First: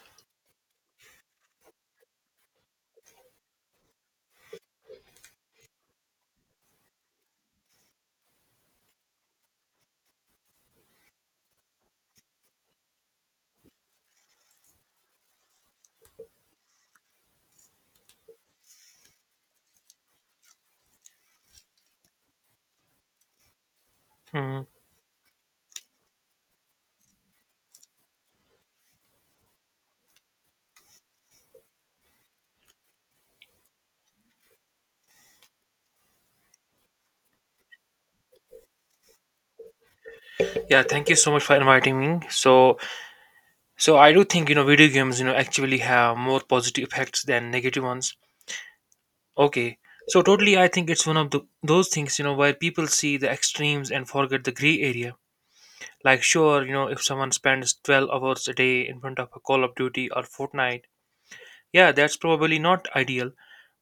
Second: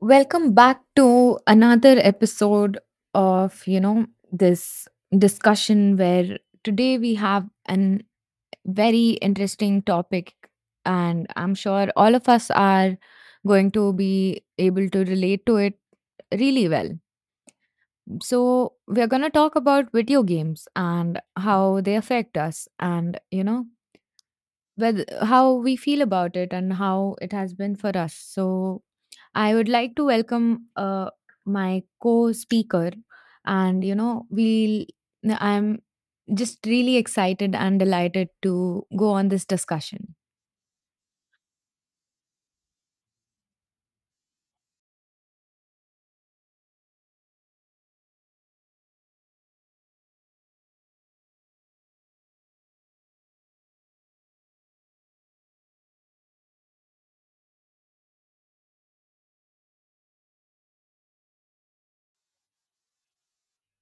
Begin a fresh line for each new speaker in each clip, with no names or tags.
Welcome back to another episode of, you know, this discussion where today we have an very interesting topic, and I'm sure all of us are going to be able to relate to it really well. So we're going to talk about video games and how they affect us and, you know,
Hmm.
whether how we feel about it and how it has been for us. So I would like to welcome my co-speaker, and you know, we'll. I'm just really excited and delighted to go on this discussion.
Yeah, thank you so much for inviting me. So I do think video games actually have more positive effects than negative ones. Okay, so totally, I think it's one of the those things, you know, where people see the extremes and forget the gray area. Like, sure, you know, if someone spends 12 hours a day in front of a Call of Duty or Fortnite, yeah, that's probably not ideal.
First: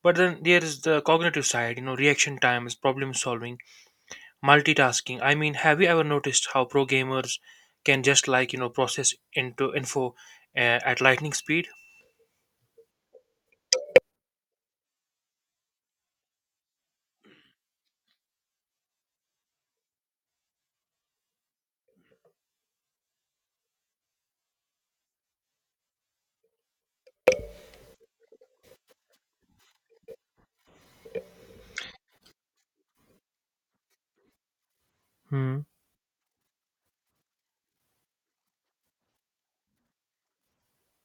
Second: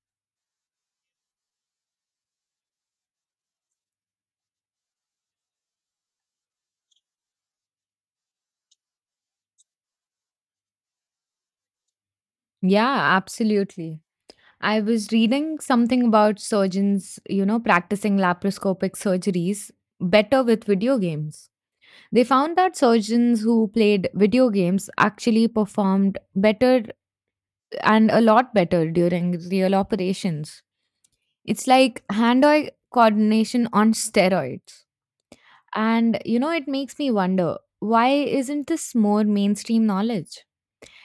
But then there is the cognitive side, you know, reaction times, problem solving, multitasking. Have you ever noticed how pro gamers can just, like, you know, process into info at lightning speed?
Yeah, absolutely. I was reading something about surgeons, you know, practicing laparoscopic surgeries better with video games. They found that surgeons who played video games actually performed better and a lot better during real operations. It's like hand eye coordination on steroids.
Hmm.
And, you know, it makes me wonder, why isn't this more mainstream knowledge?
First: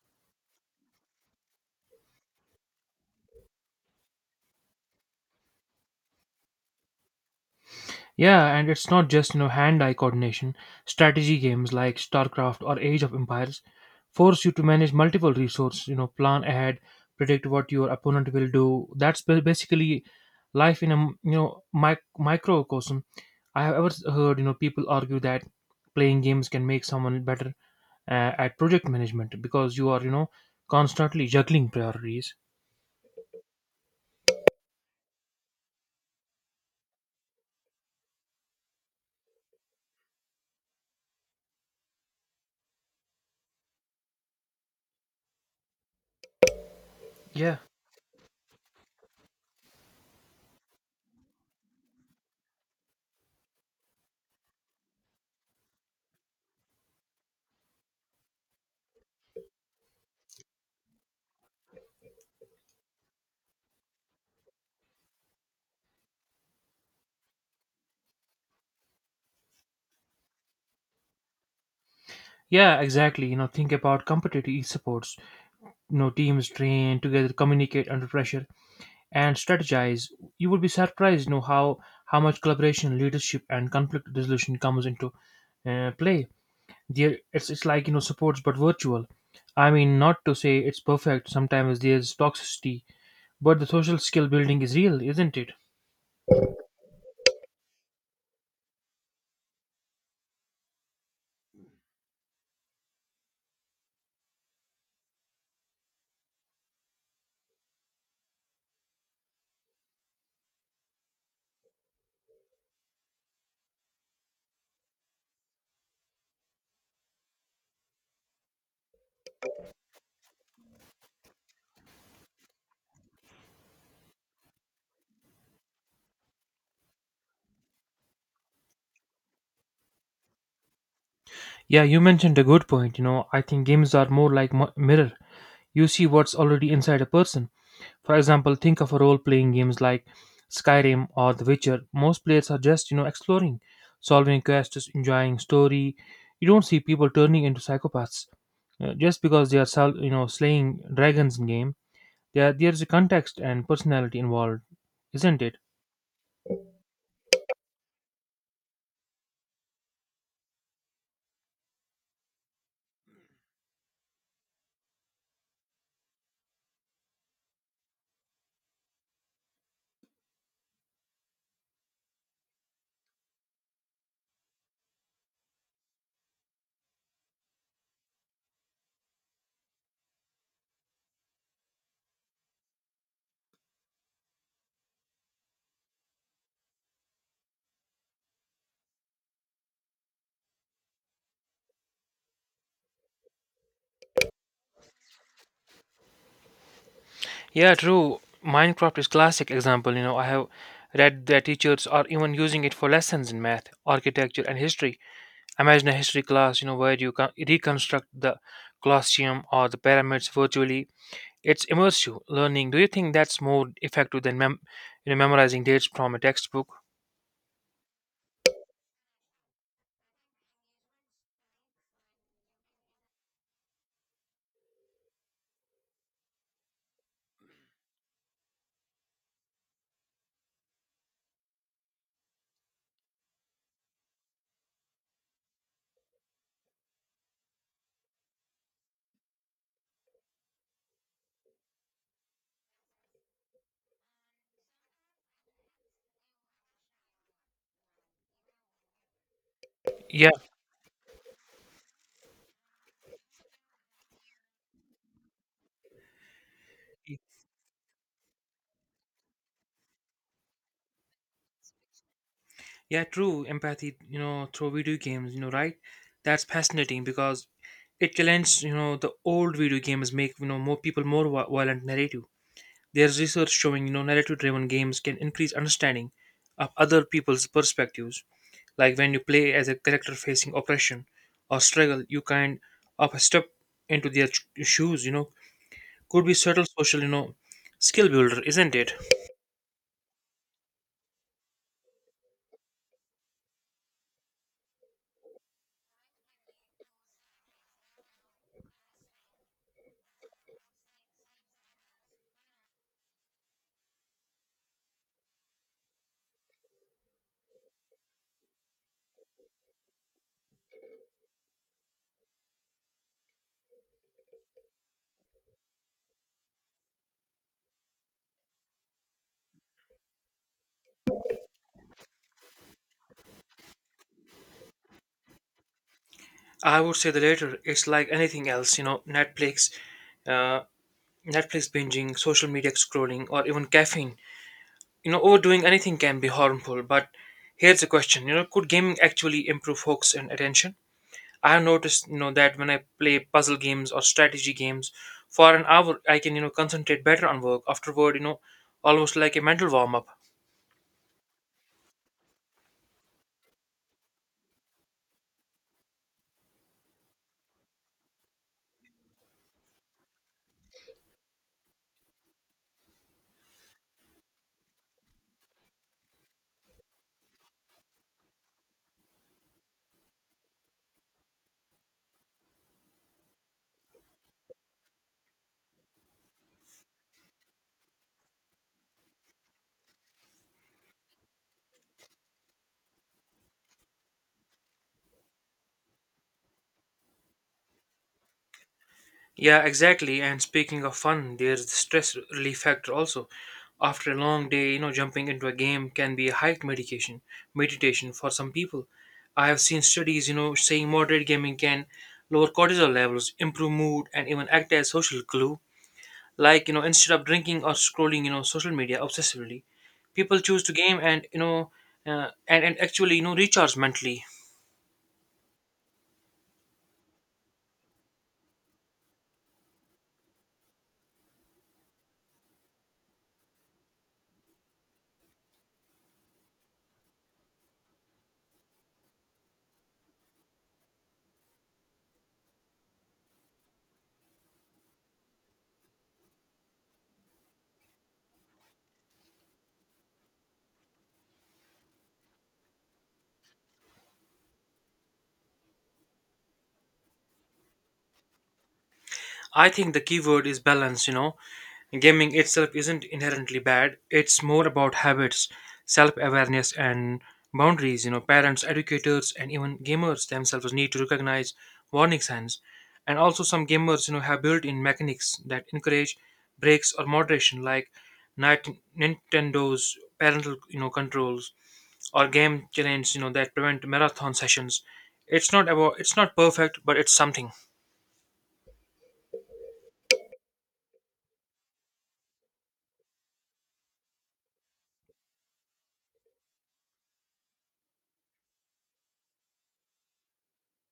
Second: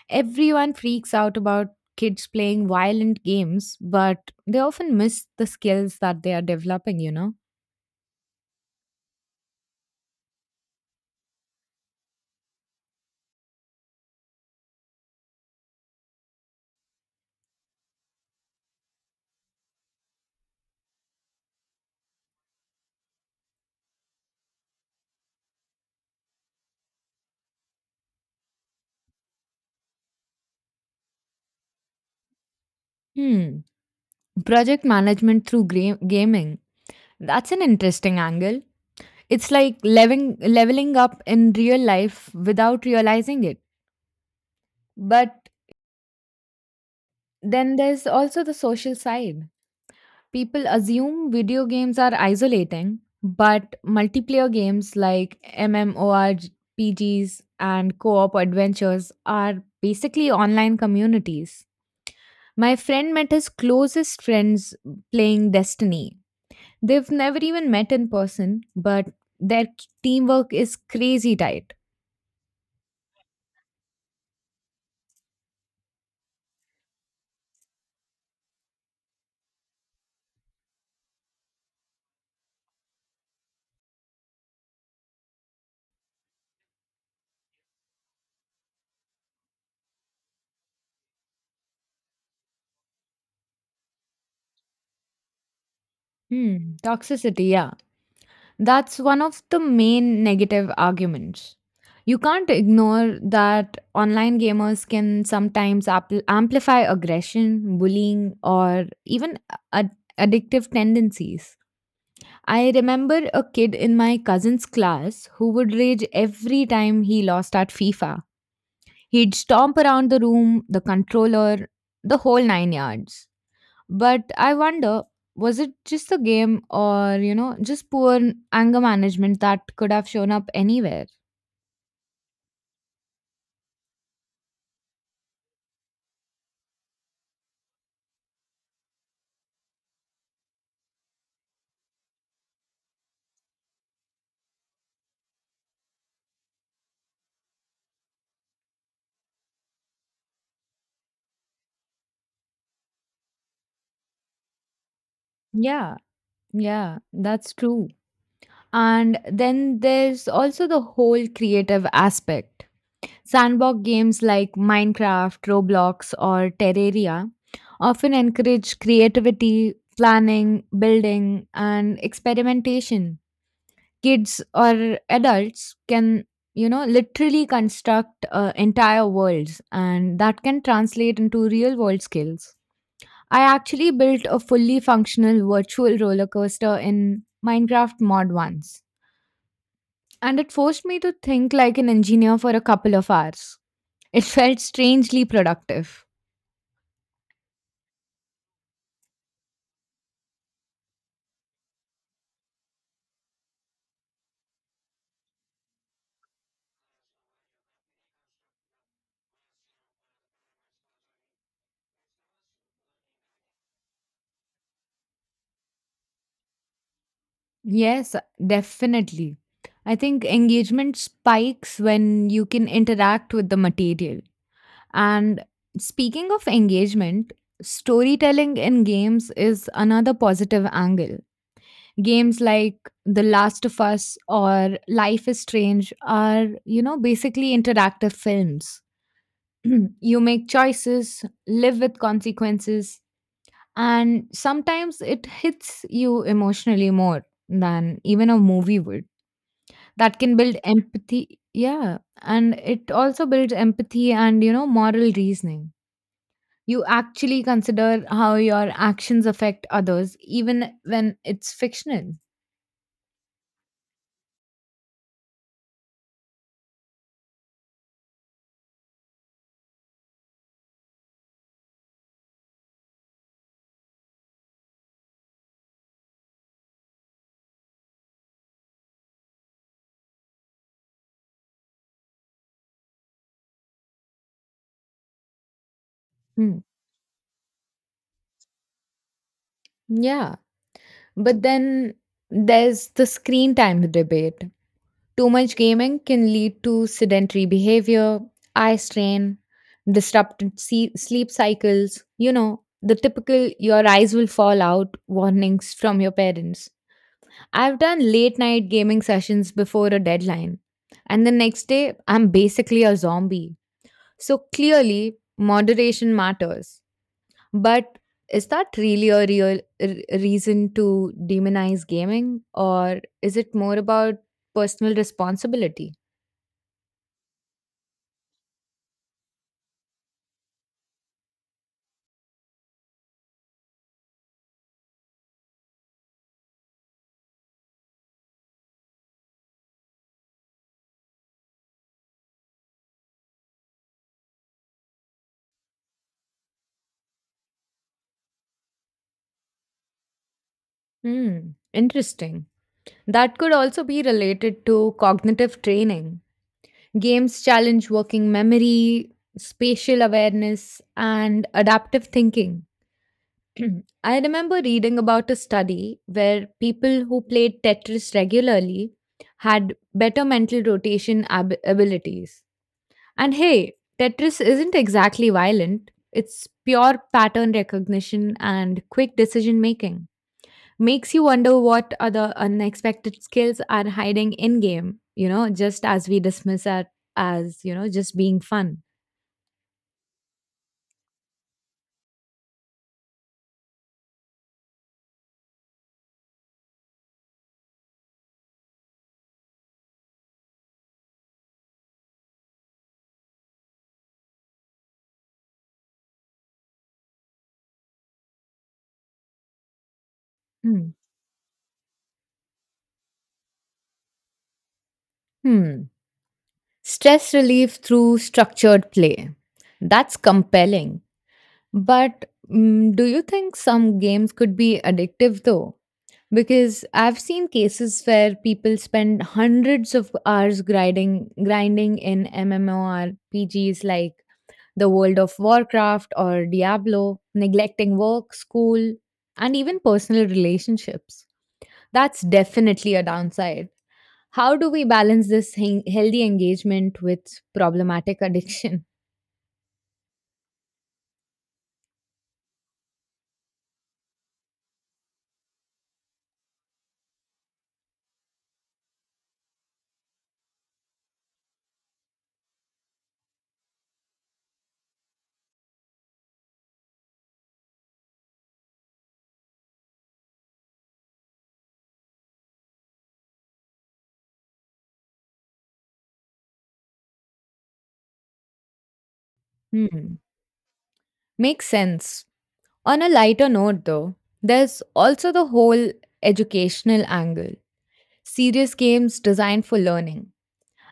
Everyone freaks out about kids playing violent games, but they often miss the skills that they are developing,
Yeah, and it's not just, you know, hand-eye coordination. Strategy games like StarCraft or Age of Empires force you to manage multiple resources. You know, plan ahead, predict what your opponent will do. Basically life in you know, microcosm. I have heard, you know, people argue that playing games can make someone better, at project management, because you are, you know, constantly juggling priorities.
Hmm. Project management through gaming. That's an interesting angle. It's like leveling up in real life without realizing it. But
yeah
then there's also the social side. People assume video games are isolating, but multiplayer games like MMORPGs and co op adventures are basically online communities. My friend met his closest friends playing Destiny. They've never even met in person, but their teamwork is crazy tight.
yeah exactly, you know, think about competitive esports. You know, teams train together, communicate under pressure, and strategize. You would be surprised, you know, how much collaboration, leadership, and conflict resolution comes into play. It's like, you know, supports but virtual. Not to say it's perfect. Sometimes there's toxicity, but the social skill building is real, isn't it?
Hmm, toxicity, yeah. That's one of the main negative arguments. You can't ignore that online gamers can sometimes amplify aggression, bullying, or even ad- addictive tendencies. I remember a kid in my cousin's class who would rage every time he lost at FIFA. He'd stomp around the room, the controller, the whole nine yards. But I wonder, was it just the game or, you know, just poor anger management that could have shown up anywhere?
Yeah, you mentioned a good point. You know, I think games are more like mirror. You see what's already inside a person. For example, think of a role-playing games like Skyrim or The Witcher. Most players are just, you know, exploring, solving quests, enjoying story. You don't see people turning into psychopaths just because they are, you know, slaying dragons in game. There is a context and personality involved, isn't it?
Yeah, yeah, that's true. And then there's also the whole creative aspect. Sandbox games like Minecraft, Roblox, or Terraria often encourage creativity, planning, building, and experimentation. Kids or adults can, you know, literally construct entire worlds, and that can translate into real world skills. I actually built a fully functional virtual roller coaster in Minecraft mod once, and it forced me to think like an engineer for a couple of hours. It felt strangely productive.
Yeah, true. Minecraft is classic example. You know, I have read that teachers are even using it for lessons in math, architecture, and history. Imagine a history class, you know, where you can reconstruct the Colosseum or the pyramids virtually. It's immersive learning. Do you think that's more effective than you know, memorizing dates from a textbook?
Yes, definitely. I think engagement spikes when you can interact with the material. And speaking of engagement, storytelling in games is another positive angle. Games like The Last of Us or Life is Strange are, you know, basically interactive films. You make choices, live with consequences, and sometimes it hits you emotionally more than even a movie would. That
Yeah,
can build empathy. Yeah. And it also builds empathy and, you know, moral reasoning. You actually consider how your actions affect others, even when it's fictional.
yeah, true. Empathy, you know, through video games, you know, right? That's fascinating because it challenges, you know, the old video games make, you know, more people more violent narrative. There's research showing, you know, narrative-driven games can increase understanding of other people's perspectives. Like when you play as a character facing oppression or struggle, you kind of step into their shoes. You know, could be
Hmm.
subtle social, you know, skill builder, isn't it?
Yeah. But then there's the screen time debate. Too much gaming can lead to sedentary behavior, eye strain, disrupted sleep cycles, you know, the typical your eyes will fall out warnings from your parents. I've done late night gaming sessions before a deadline, and the next day I'm basically a zombie. So clearly, moderation matters. But is that really a real reason to demonize gaming, or is it more about personal responsibility?
I would say the latter. It's like anything else. You know, uh, Netflix binging, social media scrolling, or even caffeine. You know, overdoing anything can be harmful. But here's the question: you know, could gaming actually improve focus and attention? I have noticed, you know, that when I play puzzle games or strategy games for an hour, I can, you know, concentrate better on work afterward, you know, almost like a mental warm up.
Hmm, interesting. That could also be related to cognitive training. Games challenge working memory, spatial awareness, and adaptive thinking. I remember reading about a study where people who played Tetris regularly had better mental rotation abilities. And hey, Tetris isn't exactly violent, it's pure pattern recognition and quick decision making. Makes you wonder what other unexpected skills are hiding in game, you know, just as we dismiss it as, you know, just being fun.
Yeah, exactly. And speaking of fun, there's the stress relief factor also. After a long day, you know, jumping into a game can be a meditation for some people. I have seen studies, you know, saying moderate gaming can lower cortisol levels, improve mood, and even act as social glue. Like, you know, instead of drinking or scrolling, you know, social media obsessively, people choose to
Hmm.
game and, you know, and actually, you know, recharge mentally.
Hmm. Stress relief through structured play. That's compelling. But mm, do you think some games could be addictive though? Because I've seen cases where people spend hundreds of hours grinding in MMORPGs like the world of Warcraft or Diablo, neglecting work, school, and even personal relationships. That's definitely a downside. How do we balance this healthy engagement with problematic addiction?
I think the key word is balance, you know. Gaming itself isn't inherently bad. It's more about habits, self-awareness, and boundaries, you know. Parents, educators, and even gamers themselves need to recognize warning signs. And also some gamers, you know, have built-in mechanics that encourage breaks or moderation, like Nit- Nintendo's parental, you know, controls or game challenges, you know, that prevent marathon sessions. It's not perfect, but it's something.
Hmm. Makes sense. On a lighter note, though, there's also the whole educational angle. Serious games designed for learning.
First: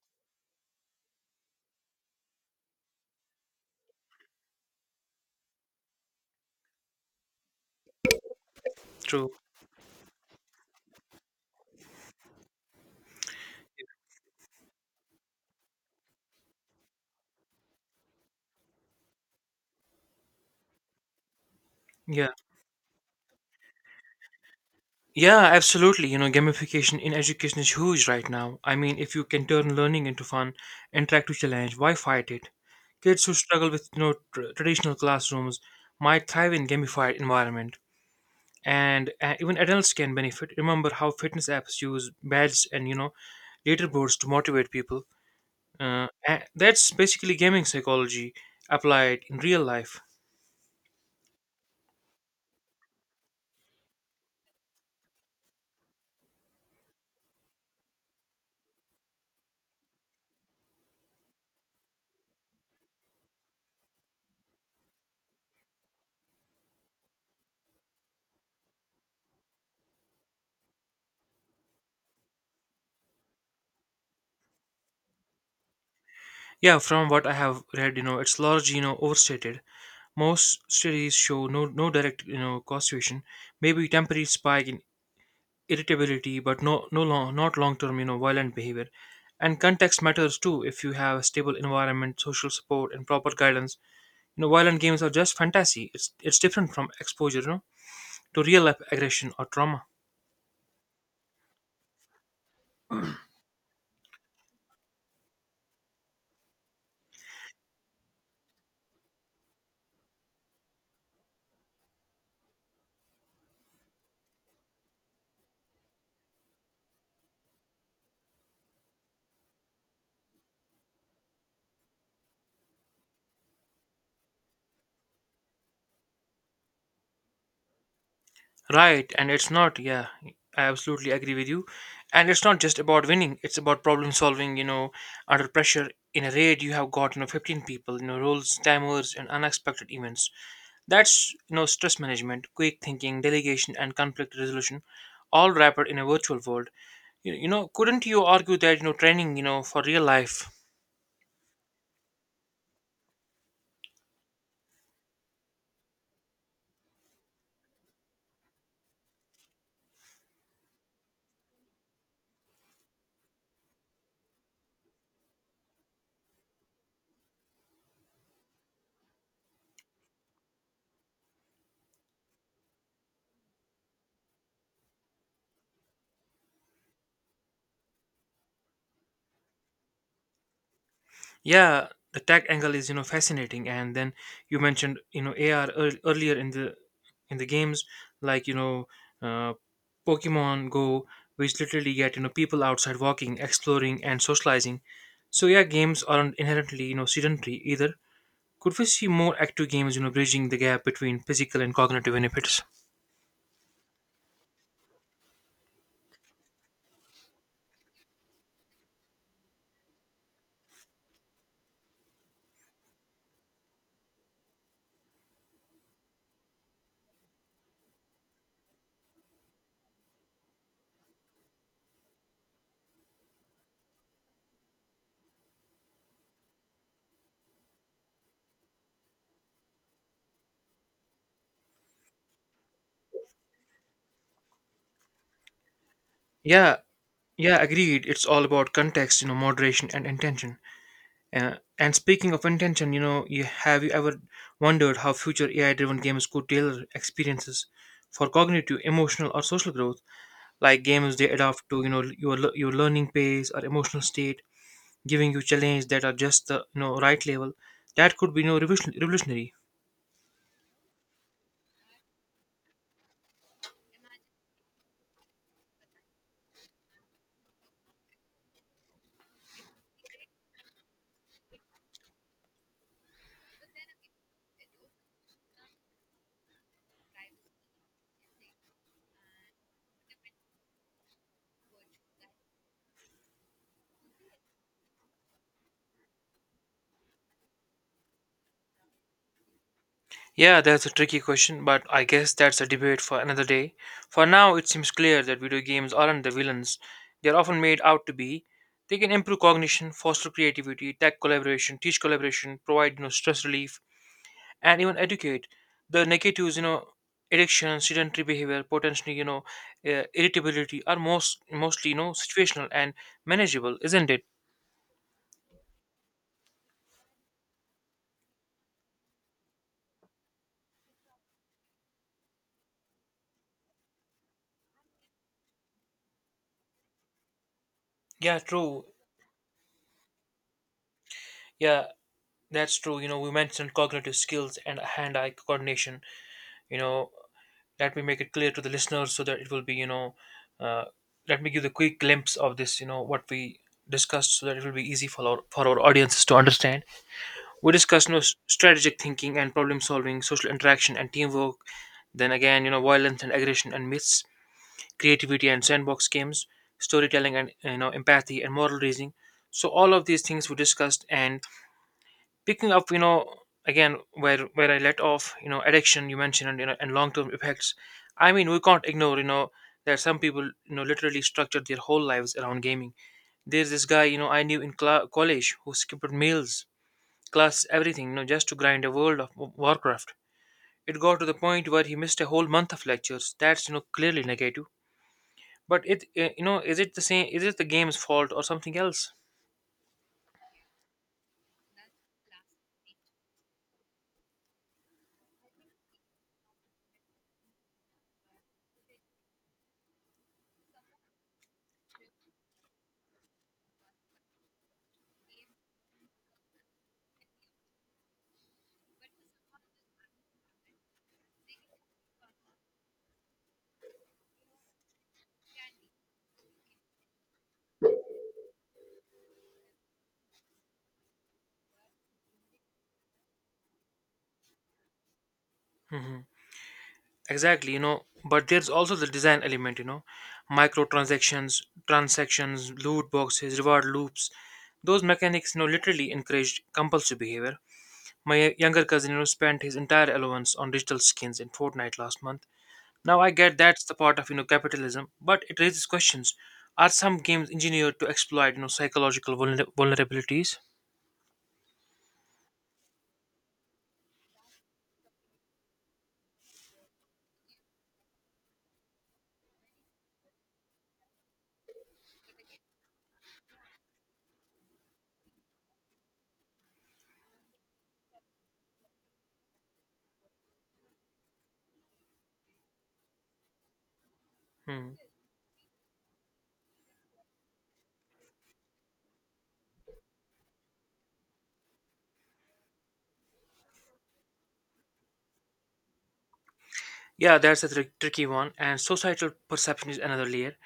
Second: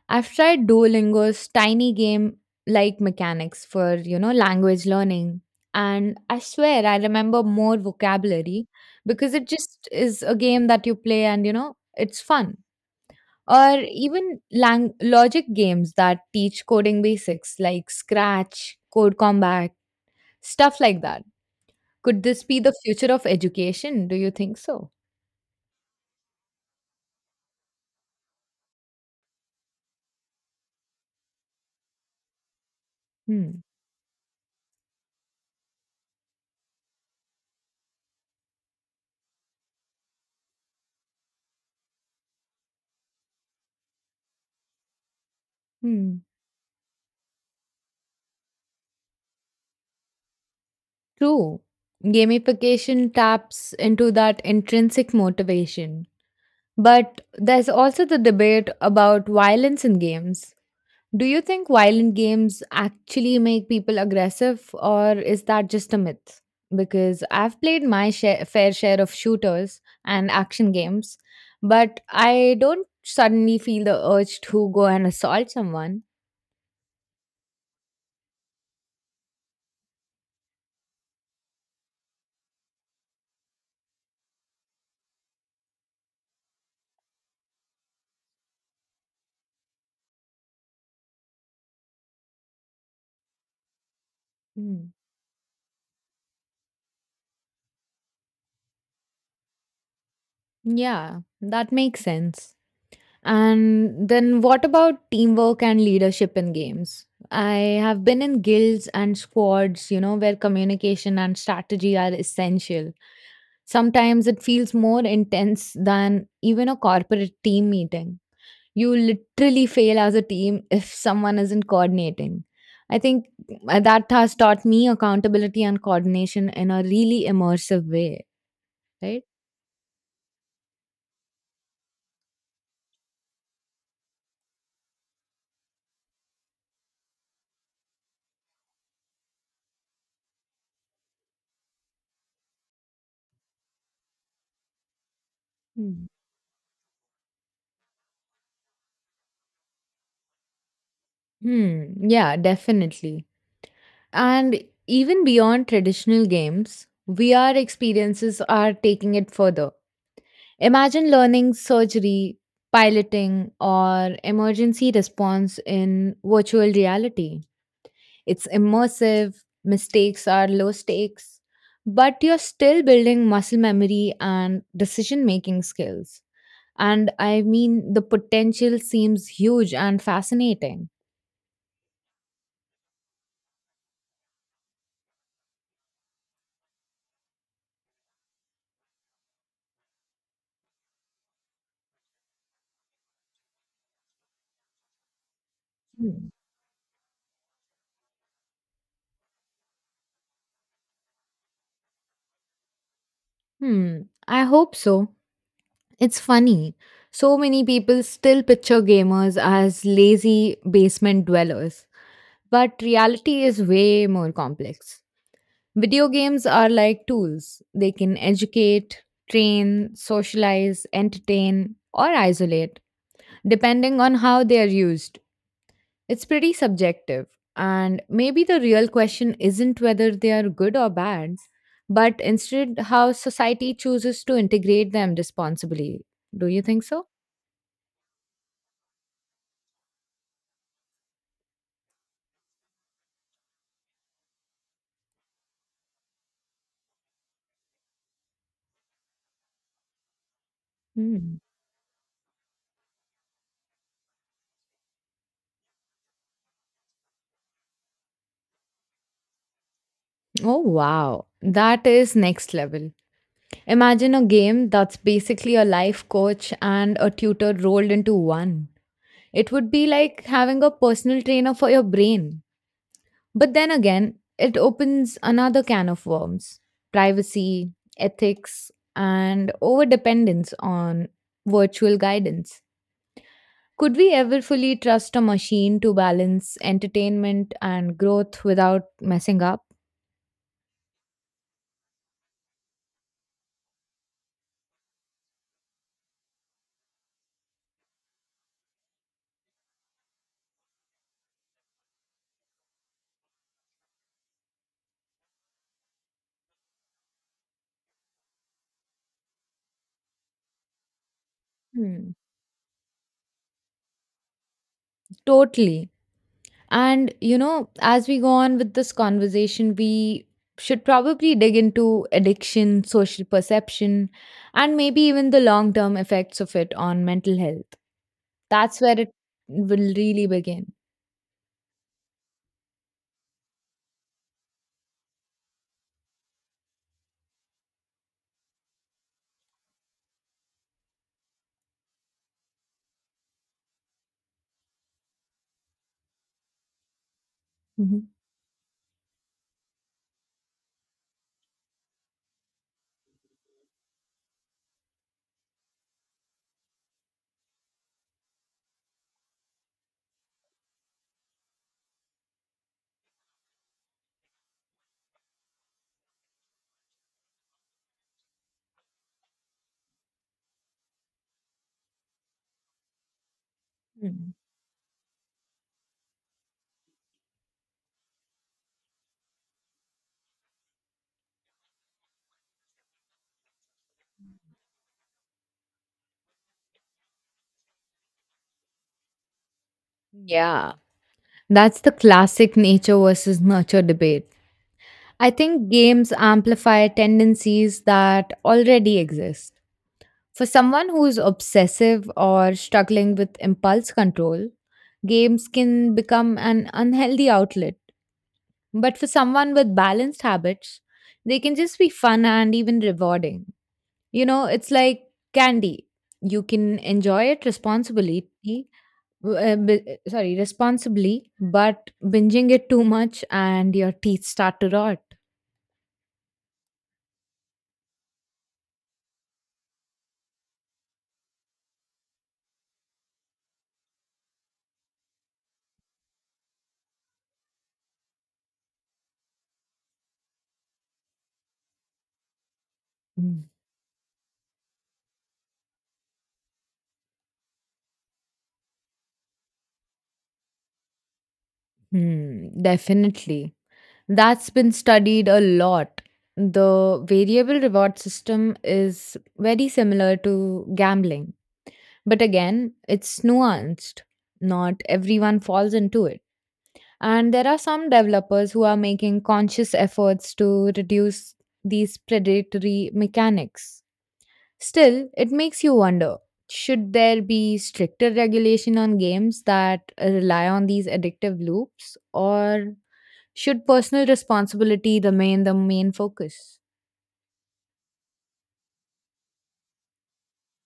I've tried Duolingo's tiny game like mechanics for, you know, language learning. And I swear I remember more vocabulary
True.
because it just is a game that you play and, you know, it's fun. Or even logic games that teach coding basics like Scratch, Code Combat, stuff like that. Could
Yeah.
this be the future of education? Do you think so?
Yeah, absolutely. You know, gamification in education is huge right now. I mean, if you can turn learning into fun, interactive challenge, why fight it? Kids who
Hmm.
struggle with, you know, traditional classrooms might thrive in gamified environment, and even adults can benefit. Remember how fitness apps use badges and, you know, leaderboards to motivate people.
Hmm.
That's basically gaming psychology applied in real life.
True. Gamification taps into that intrinsic motivation. But there's also the debate about violence in games. Do you think violent games actually make people aggressive, or is that just a myth? Because I've played my fair share of shooters and action games, but I don't suddenly feel the urge to go and assault someone.
Yeah, from what I have read, you know, it's largely, you know, overstated. Most studies show no direct, you know, causation, maybe temporary spike in irritability, but not long term, you know, violent behavior. And context matters too. If you have a stable environment, social support, and proper guidance, you know, violent
Hmm.
games are just fantasy. It's different from exposure, you know, to real life aggression or trauma.
Yeah, that makes sense. And then what about teamwork and leadership in games? I have been in guilds and squads, you know, where communication and strategy are essential. Sometimes it feels more intense than even a corporate team meeting. You literally fail as a team if someone isn't coordinating. I think that has taught me accountability and coordination in a really immersive way,
Right,
right?
and it's not, yeah, I absolutely agree with you. And it's not just about winning, it's about problem solving, you know, under pressure. In a raid, you have got, you know, 15 people, you know, roles, timers, and unexpected events. That's, you know, stress management, quick thinking, delegation, and conflict resolution, all wrapped in
Hmm.
a virtual world. Couldn't you argue that, you know, training, you know, for real life?
Hmm, yeah, definitely. And even beyond traditional games, VR experiences are taking it further. Imagine learning surgery, piloting, or emergency response in virtual reality. It's immersive, mistakes are low stakes, but you're still building muscle memory and decision making skills. And I mean, the potential seems huge and fascinating.
Yeah, the tech angle is, you know, fascinating, and then you mentioned, you know, AR earlier in the games, like, you know, uh, Pokemon Go, which literally get, you know, people outside walking, exploring, and socializing. So yeah, games
Hmm.
aren't inherently, you know, sedentary either. Could we see more active games, you know, bridging the gap between physical and cognitive benefits?
Hmm. I hope so. It's funny. So many people still picture gamers as lazy basement dwellers. But reality is way more complex. Video games are like tools, they can educate, train, socialize, entertain, or isolate, depending on how they are used. It's pretty subjective. And maybe the real question isn't whether they are good or bad, but instead how society chooses to integrate them responsibly. Do you
Yeah,
think so?
yeah, agreed. It's all about context, you know, moderation, and intention. And speaking of intention, you know, have you ever wondered how future AI-driven games could tailor experiences for cognitive, emotional, or social growth? Like games, they
Hmm.
adapt to, you know, your your learning pace or emotional state, giving you challenges that are just the, you know, right level. That could be, you know, revolutionary.
Oh, wow. That is next level. Imagine a game that's basically a life coach and a tutor rolled into one. It would be like having a personal trainer for your brain. But then again, it opens another can of worms, privacy, ethics, and overdependence on virtual guidance. Could we ever fully trust a machine to balance entertainment and growth without messing up?
Yeah, that's a tricky question, but I guess that's a debate for another day. For now, it seems clear that video games aren't the villains they are often made out to be. They can improve cognition, foster creativity, teach collaboration, provide, you know, stress relief, and even educate. The negatives, you know, addiction, sedentary behavior, potentially, you know, irritability are mostly, you know,
Hmm.
situational and manageable, isn't it?
Totally. And, you know, as we go on with this conversation, we should probably dig into addiction, social perception, and maybe even the long term effects of it on mental health.
Yeah,
That's
true.
where it will really begin.
Yeah, that's true. You know, we mentioned cognitive skills and hand-eye coordination. You know, let me make it clear to the listeners so that it will be, you know, uh, let me give the quick glimpse of this, you know, what we discussed, so that it will be easy for our audiences to understand. We discussed,
Mhm.
you know, strategic thinking and problem solving, social interaction and teamwork, then again, you know, violence and aggression and myths, creativity and sandbox games, storytelling and, you know, empathy and moral reasoning. So all of these things we discussed, and picking up, you know, again where I let off, you know, addiction, you mentioned, and, you know, and long-term effects. I mean, we can't ignore, you know, that some people, you know, literally structured their whole lives around gaming. There's this guy, you know,
Mm.
I knew in cla college, who skipped meals, class, everything, you know, just to grind a world of warcraft. It got to the point where he missed a whole month of lectures. That's, you know, clearly negative, but it you know, is it the same? Is it the game's fault or something else?
Yeah. That's the classic nature versus nurture debate. I think games amplify tendencies that already exist. For someone who's obsessive or struggling with impulse control, games can become an unhealthy outlet. But for someone with balanced habits, they can just be fun and even rewarding. You know, it's like candy. You can enjoy it responsibly, w- b- sorry, responsibly, but binging it too much and your teeth start to rot.
Hmm. Exactly, you know, but there's also the design element, you know, transactions, loot boxes, reward loops. Those mechanics, you know, literally encouraged compulsive behavior. My younger cousin, you know, spent his entire allowance on digital skins in Fortnite last month. Now I get that's the part of, you know, capitalism, but it raises questions. Are some games engineered to exploit, you know, psychological vulnerabilities?
Mhm, definitely. That's been studied a lot. The variable reward system is very similar to gambling. But again, it's nuanced. Not everyone falls into it. And there are some developers who are making conscious efforts to reduce these predatory mechanics.
Hmm.
Still, it makes you wonder, should there be stricter regulation on games that rely on these addictive loops, or should personal responsibility remain the main focus?
Yeah, that's a tricky one, and societal perception is another layer.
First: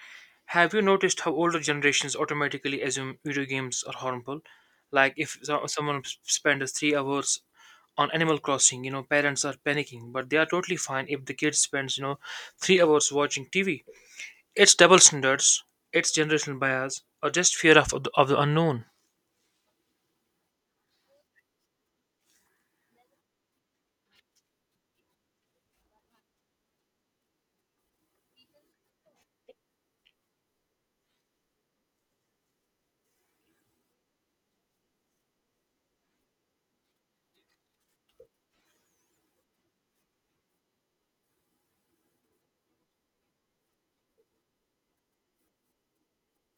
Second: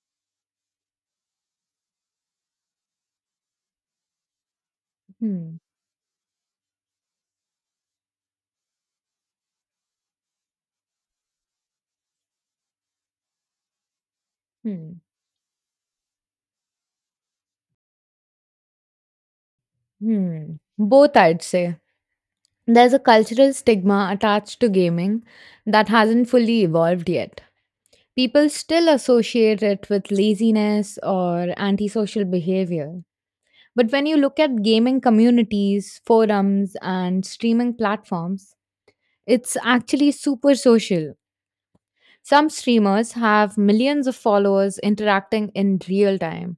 Have you noticed how older generations automatically assume video games are harmful? Like if
Hmm.
someone spends 3 hours on Animal Crossing, you know, parents are panicking, but they are totally fine if the kid spends, you know, 3 hours watching TV. It's double
Hmm.
standards, it's generational bias, or just fear of the unknown.
Hmm. Both, I'd say. There's a cultural stigma attached to gaming that hasn't fully evolved yet. People still associate it with laziness or antisocial behavior. But when you look at gaming communities, forums, and streaming platforms, it's actually super social. Some streamers have millions of followers interacting in real time,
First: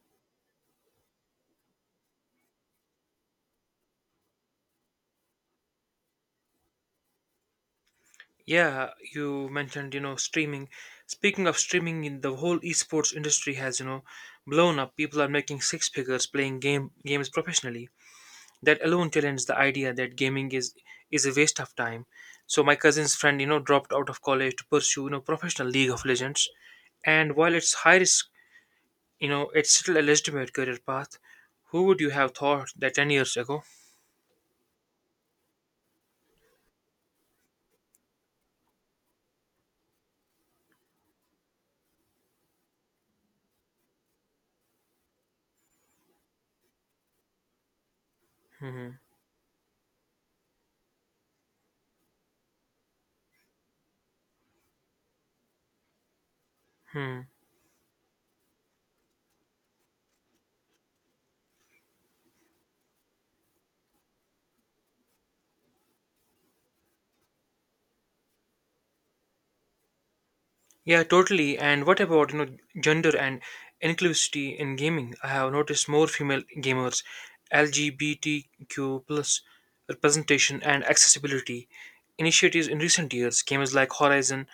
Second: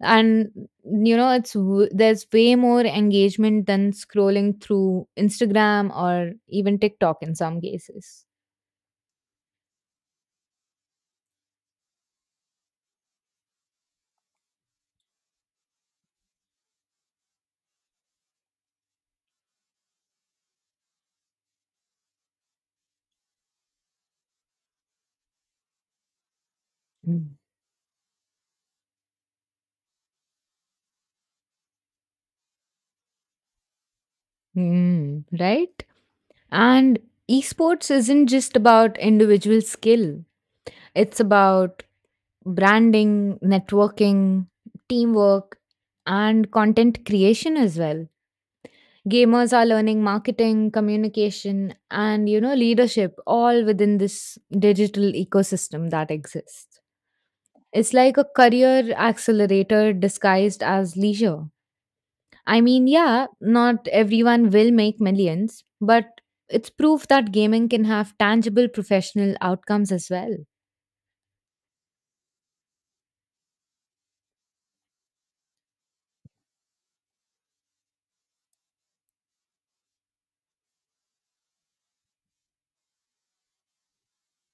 and you know, it's there's way more engagement than scrolling through Instagram or even TikTok in some cases.
Yeah, you mentioned, you know, streaming. Speaking of streaming, in the whole esports industry has, you know, blown up. People are making 6 figures playing games professionally. That alone challenges the idea that gaming is a waste of time. So my cousin's friend, dropped out of college to pursue, professional League of Legends. And
Mm.
while it's high risk, it's still a legitimate career path. Who would you have thought that 10 years ago?
Mm, right? And esports isn't just about individual skill, it's about branding, networking, teamwork, and content creation as well.
Hmm.
Gamers are learning marketing, communication, and, you know, leadership all within this digital ecosystem that exists.
Hmm.
It's like a career accelerator disguised as leisure. I mean, yeah, not everyone will make millions, but it's proof that gaming can have tangible professional outcomes as well.
Yeah, totally. And what about gender and inclusivity in gaming? I have noticed more female gamers, LGBTQ plus representation and accessibility initiatives in recent years. Games like Horizon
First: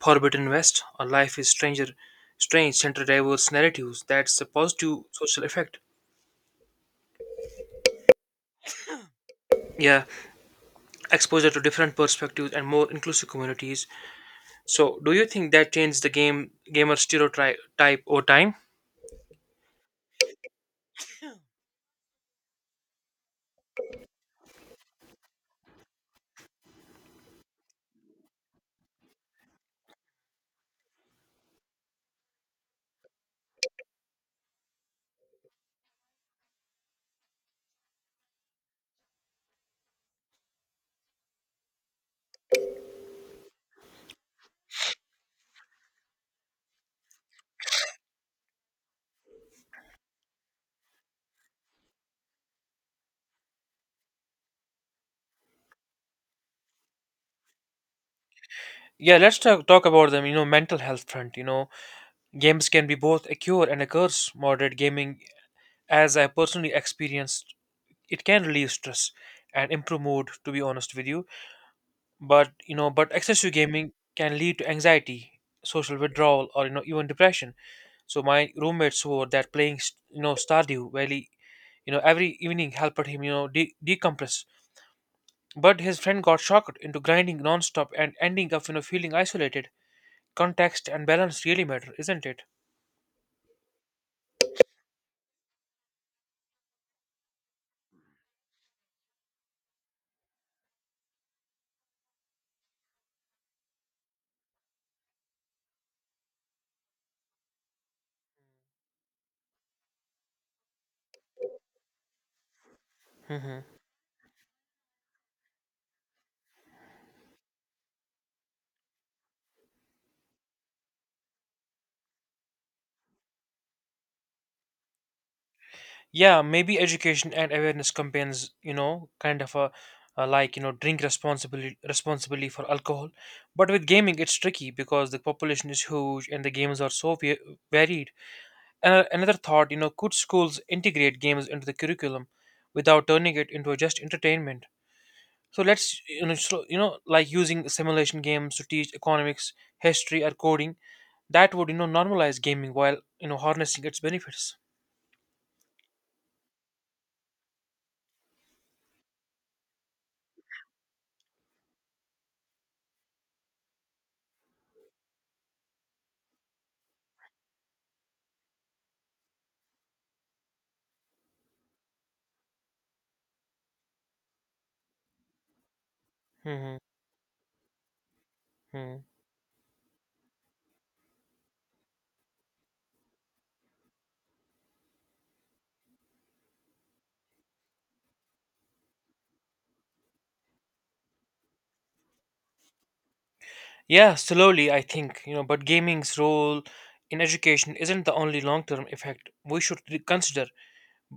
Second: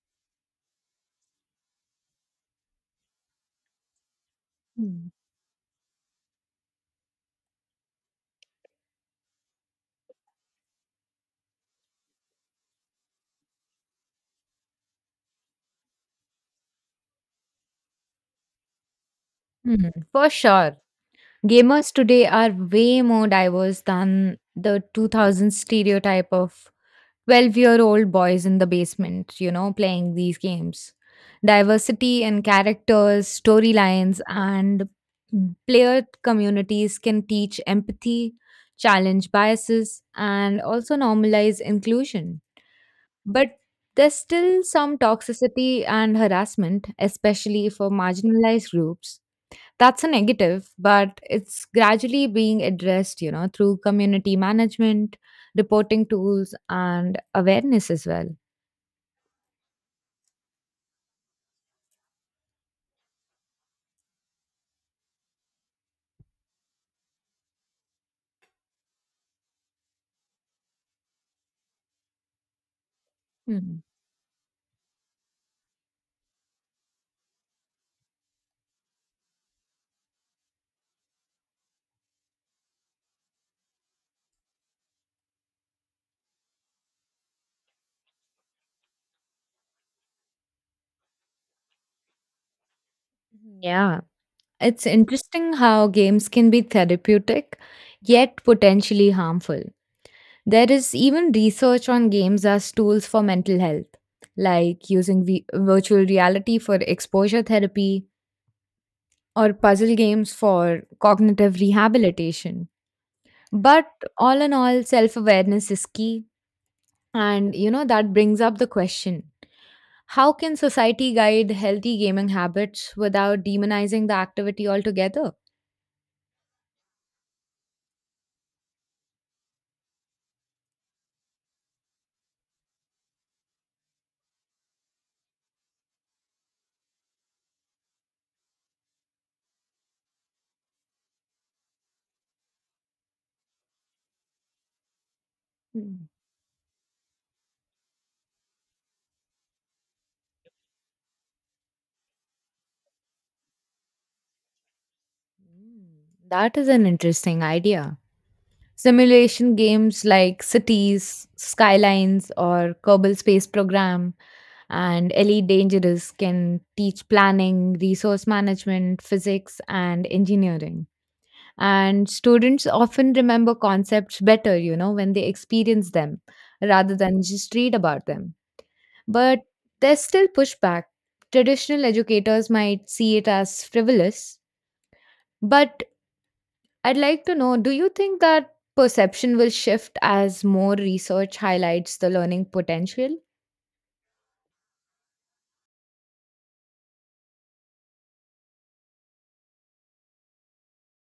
Forbidden West or Life is Stranger Strange center diverse narratives. That's a positive
Mm.
social effect. Yeah, exposure to different perspectives and more inclusive communities. So, do you think that changed the gamer stereotype over time?
Mhm. For sure. Gamers today are way more diverse than the 2000 stereotype of 12-year-old year old boys in the basement, you know, playing these games. Diversity in characters, storylines, and player communities can teach empathy, challenge biases, and also normalize inclusion. But there's still some toxicity and harassment, especially for marginalized groups. That's a negative, but it's gradually being addressed, you know, through community management, reporting tools, and awareness as well.
Yeah, let's talk about them. Mental health front. Games can be both a cure and a curse. Moderate gaming, as I personally experienced, it can relieve stress and improve mood. To be honest with you, but but excessive
Hmm.
gaming can lead to anxiety, social withdrawal, or even depression. So my roommates swore that playing, Stardew Valley, every evening helped him, decompress. But his friend got shocked into grinding non-stop and ending up, feeling isolated. Context and balance really matter, isn't it?
Yeah, it's interesting how games can be therapeutic, yet potentially harmful. There is even research on games as tools for mental health, like using virtual reality for exposure therapy or puzzle games for cognitive rehabilitation.
hmm
But all in all, self awareness is key. And you know, that brings up the question, how can society guide healthy gaming habits without demonizing the activity altogether?
Yeah, maybe education and awareness campaigns, kind of a like drink responsibly for alcohol. But with gaming, it's tricky because the population is huge and the games are so varied. And another thought, could schools integrate games into the curriculum without turning it into just entertainment? So let's,
Hmm.
you know, so, you know, like using simulation games to teach economics, history, or coding that would normalize gaming while harnessing its benefits.
That is an interesting idea. Simulation games like Cities, Skylines, or Kerbal Space Program and Elite Dangerous can teach planning, resource management, physics, and engineering. And students often remember concepts better, you know, when they experience them
hmm
rather than just read about them.
hmm.
But there's still pushback. Traditional educators might see it as frivolous. But I'd like to know, do you think that perception will shift as more research highlights the learning potential?
Yeah, slowly I think, but gaming's role in education isn't the only long-term effect we should consider.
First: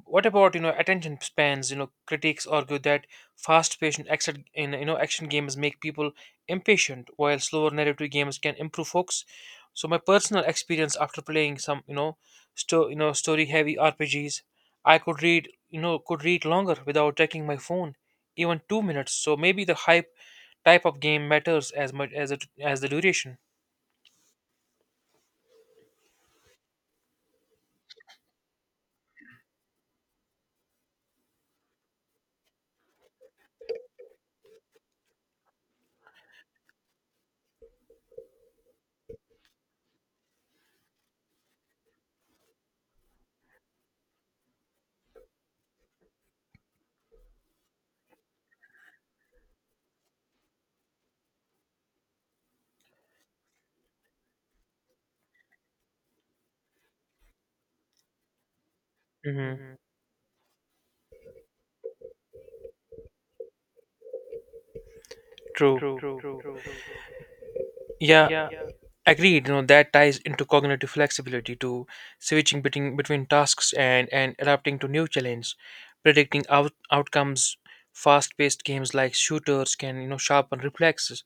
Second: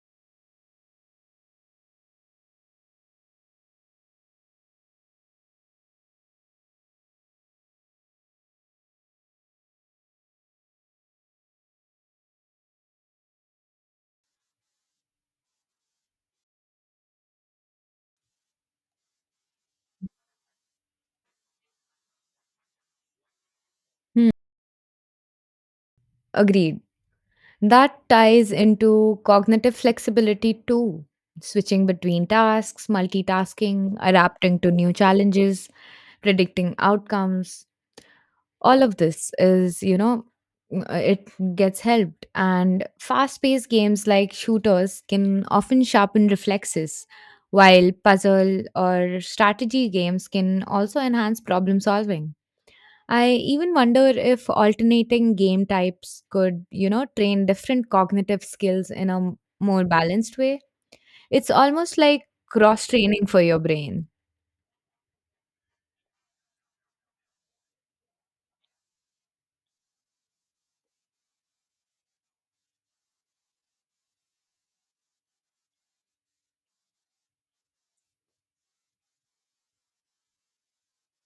What about attention spans? Critics argue that fast paced action in action games make people impatient, while slower narrative games can improve focus. So my personal experience, after playing some story heavy rpgs, I could read, could read longer without checking my phone, even 2 minutes. So maybe the hype type of game matters as much as it as the duration.
Hmm, agreed. That ties into cognitive flexibility too, switching between tasks, multitasking, adapting to new challenges, predicting outcomes. All of this is you know it gets helped, and fast paced games like shooters can often sharpen reflexes, while puzzle or strategy games can also enhance problem solving. I even wonder if alternating game types could, you know, train different cognitive skills in a
hmm hmm
more balanced way. It's almost like cross training for your brain.
true. True. Yeah, agreed. You know that ties into cognitive flexibility to, switching between tasks, and adapting to new challenges, predicting outcomes. Fast-paced games like shooters can sharpen reflexes,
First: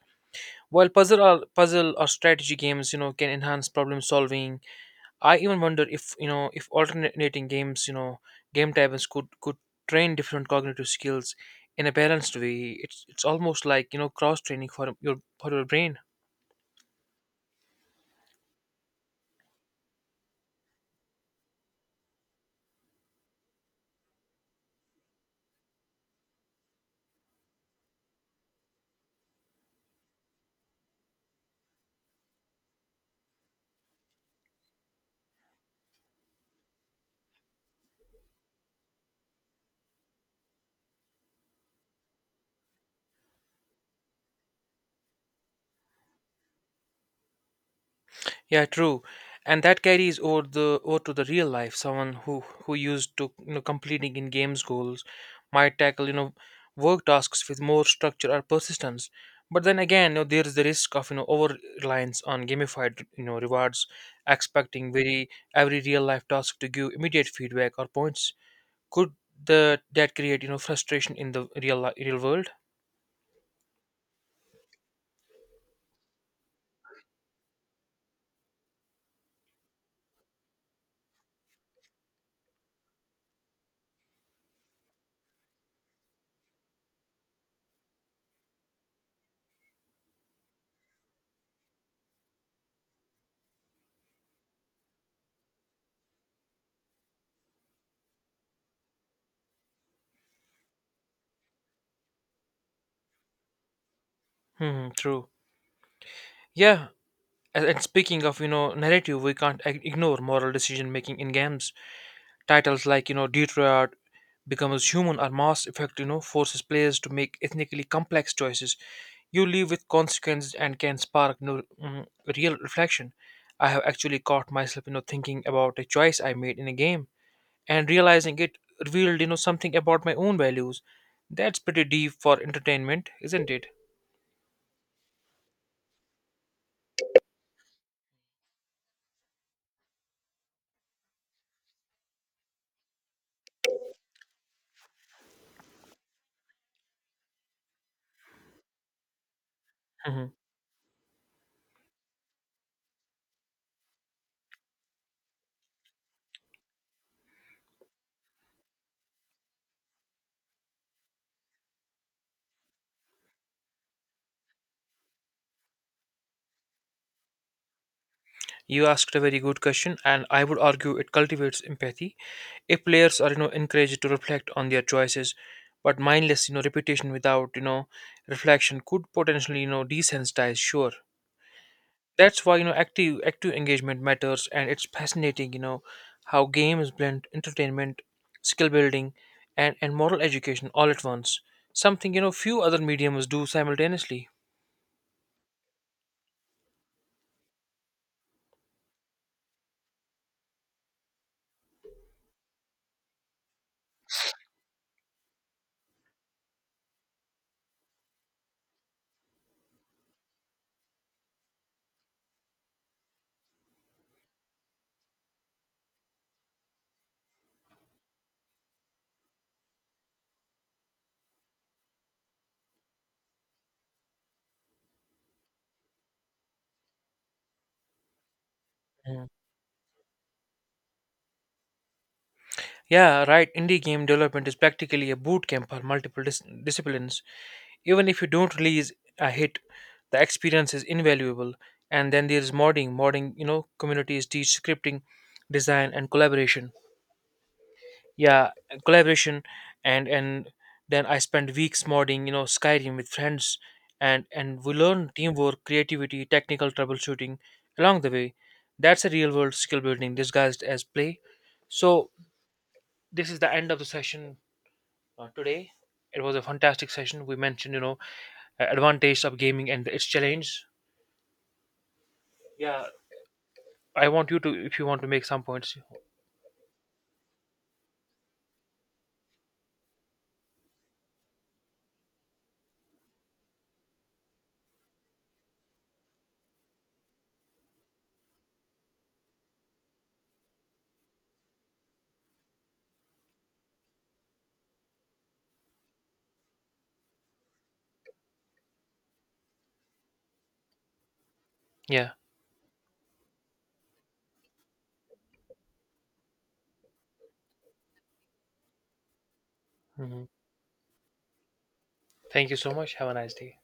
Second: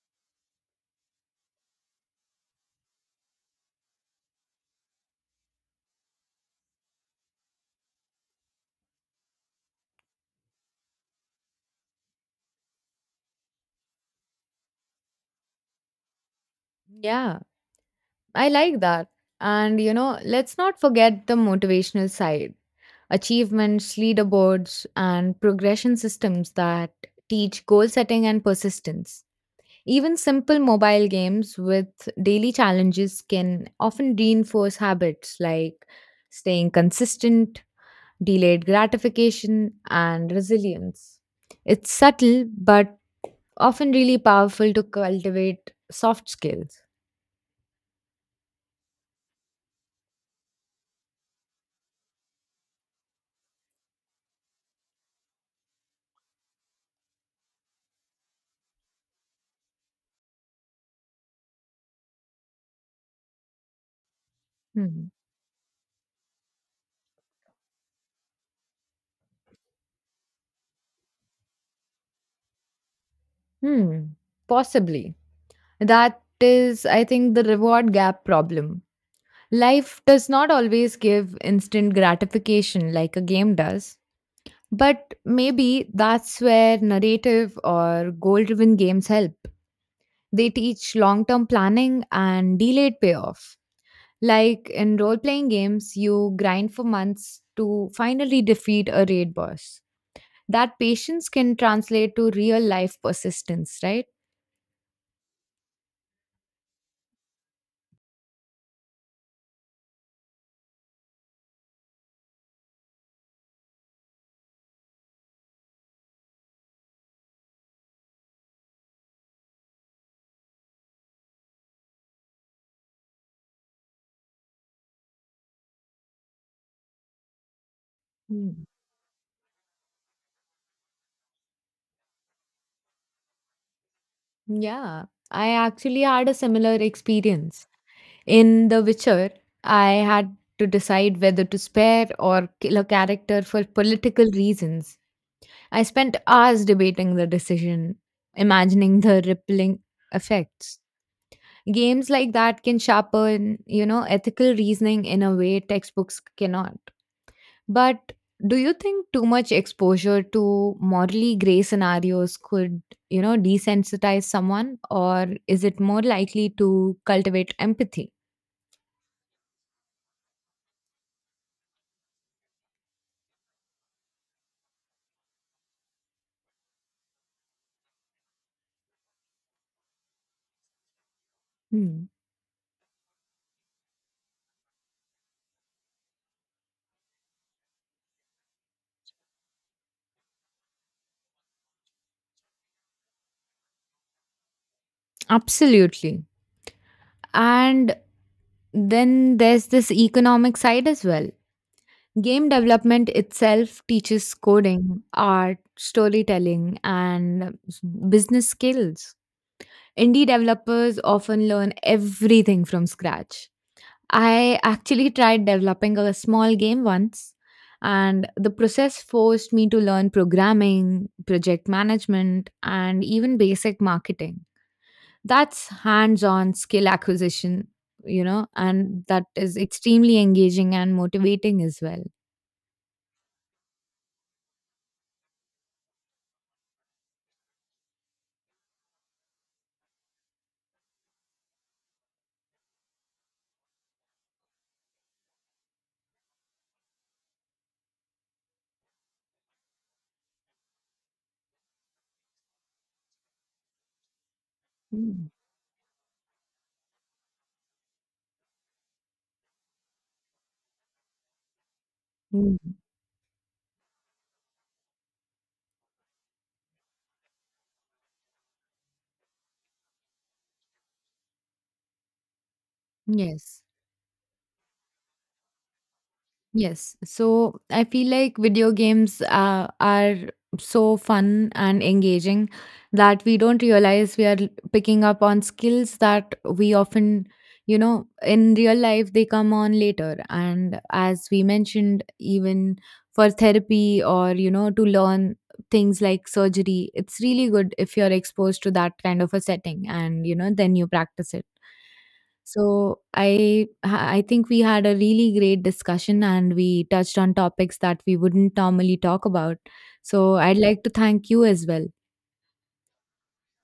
while puzzle or strategy games can enhance problem solving. I even wonder if, if alternating games, game types could train different cognitive skills in a balanced way. It's almost like, cross training for your brain.
Yeah, I like that. And you know, let's not forget the motivational side. Achievements, leaderboards, and progression systems that teach goal setting and persistence. Even simple mobile games with daily challenges can often reinforce habits like staying consistent, delayed gratification, and resilience. It's subtle, but often really powerful to cultivate soft skills.
Yeah, true. And that carries over the over to the real life. Someone who used to, completing in games goals, might tackle, work tasks with more structure or persistence. But then again, there is the risk of, over reliance on gamified, rewards, expecting
Hmm.
very every real life task to give immediate feedback or points. Could the that create, frustration in the real world?
Hmm. Possibly. That is, I think, the reward gap problem. Life does not always give instant gratification like a game does, but maybe that's where narrative or goal driven games help. They teach long term planning and delayed payoff. Like in role playing games, you grind for months to finally defeat a raid boss. That patience can translate to real life persistence, right?
Hmm, true. Yeah, and speaking of, narrative, we can't ignore moral decision making in games. Titles like, Detroit becomes human, or Mass Effect, forces players to make ethnically complex choices. You live with consequences and can spark, real reflection. I have actually caught myself, thinking about a choice I made in a game and realizing it
Mm.
revealed, something about my own values. That's pretty deep for entertainment, isn't it?
Yeah, I actually had a similar experience. In The Witcher, I had to decide whether to spare or kill a character for political reasons. I spent hours debating the decision, imagining the rippling
Mhm.
effects. Games like that can sharpen, you know, ethical reasoning in a way textbooks cannot. But do you think too much exposure to morally gray scenarios could, you know, desensitize someone, or is it more likely to cultivate empathy?
You asked a very good question, and I would argue it cultivates empathy. If players are, encouraged to reflect on their choices, but mindless, repetition without, reflection could potentially, desensitize. Sure,
Hmm.
that's why, active engagement matters, and it's fascinating, how games blend entertainment, skill building, and moral education all at once. Something, few other mediums do simultaneously.
Absolutely. And then there's this economic side as well. Game development itself teaches coding, art, storytelling, and business skills. Indie developers often learn everything from scratch. I actually tried developing a small game once, and the process forced me to learn programming, project management, and even basic marketing. That's hands on skill acquisition, you know, and that
Mm.
is extremely engaging and motivating as well.
Yeah, right. Indie game development is practically a boot camp for multiple disciplines. Even if you don't release a hit, the experience is invaluable. And then there's modding. Modding, communities teach scripting, design, and collaboration. Yeah, collaboration, and then I spent weeks modding, Skyrim with friends, and we learn
Mm.
teamwork, creativity, technical troubleshooting along the way. That's a real world skill building disguised as play. So
Mm.
this is the end of the session today. It was a fantastic session. We mentioned, advantage of gaming and its challenge.
Yes.
I want you to, if you want to make some points.
Yes. So I feel like video games are so fun and engaging that we don't realize we are picking up on skills that we often, you know, in real life they come on later. And as we mentioned, even for therapy or, you know, to learn things like surgery, it's really good if you're exposed to that kind of a setting and, you know, then you practice it.
Yeah.
So I think we had a really great discussion and we touched on topics that we wouldn't normally talk about.
hmm
So I'd like to thank you as well.
Thank you so much. Have a nice day.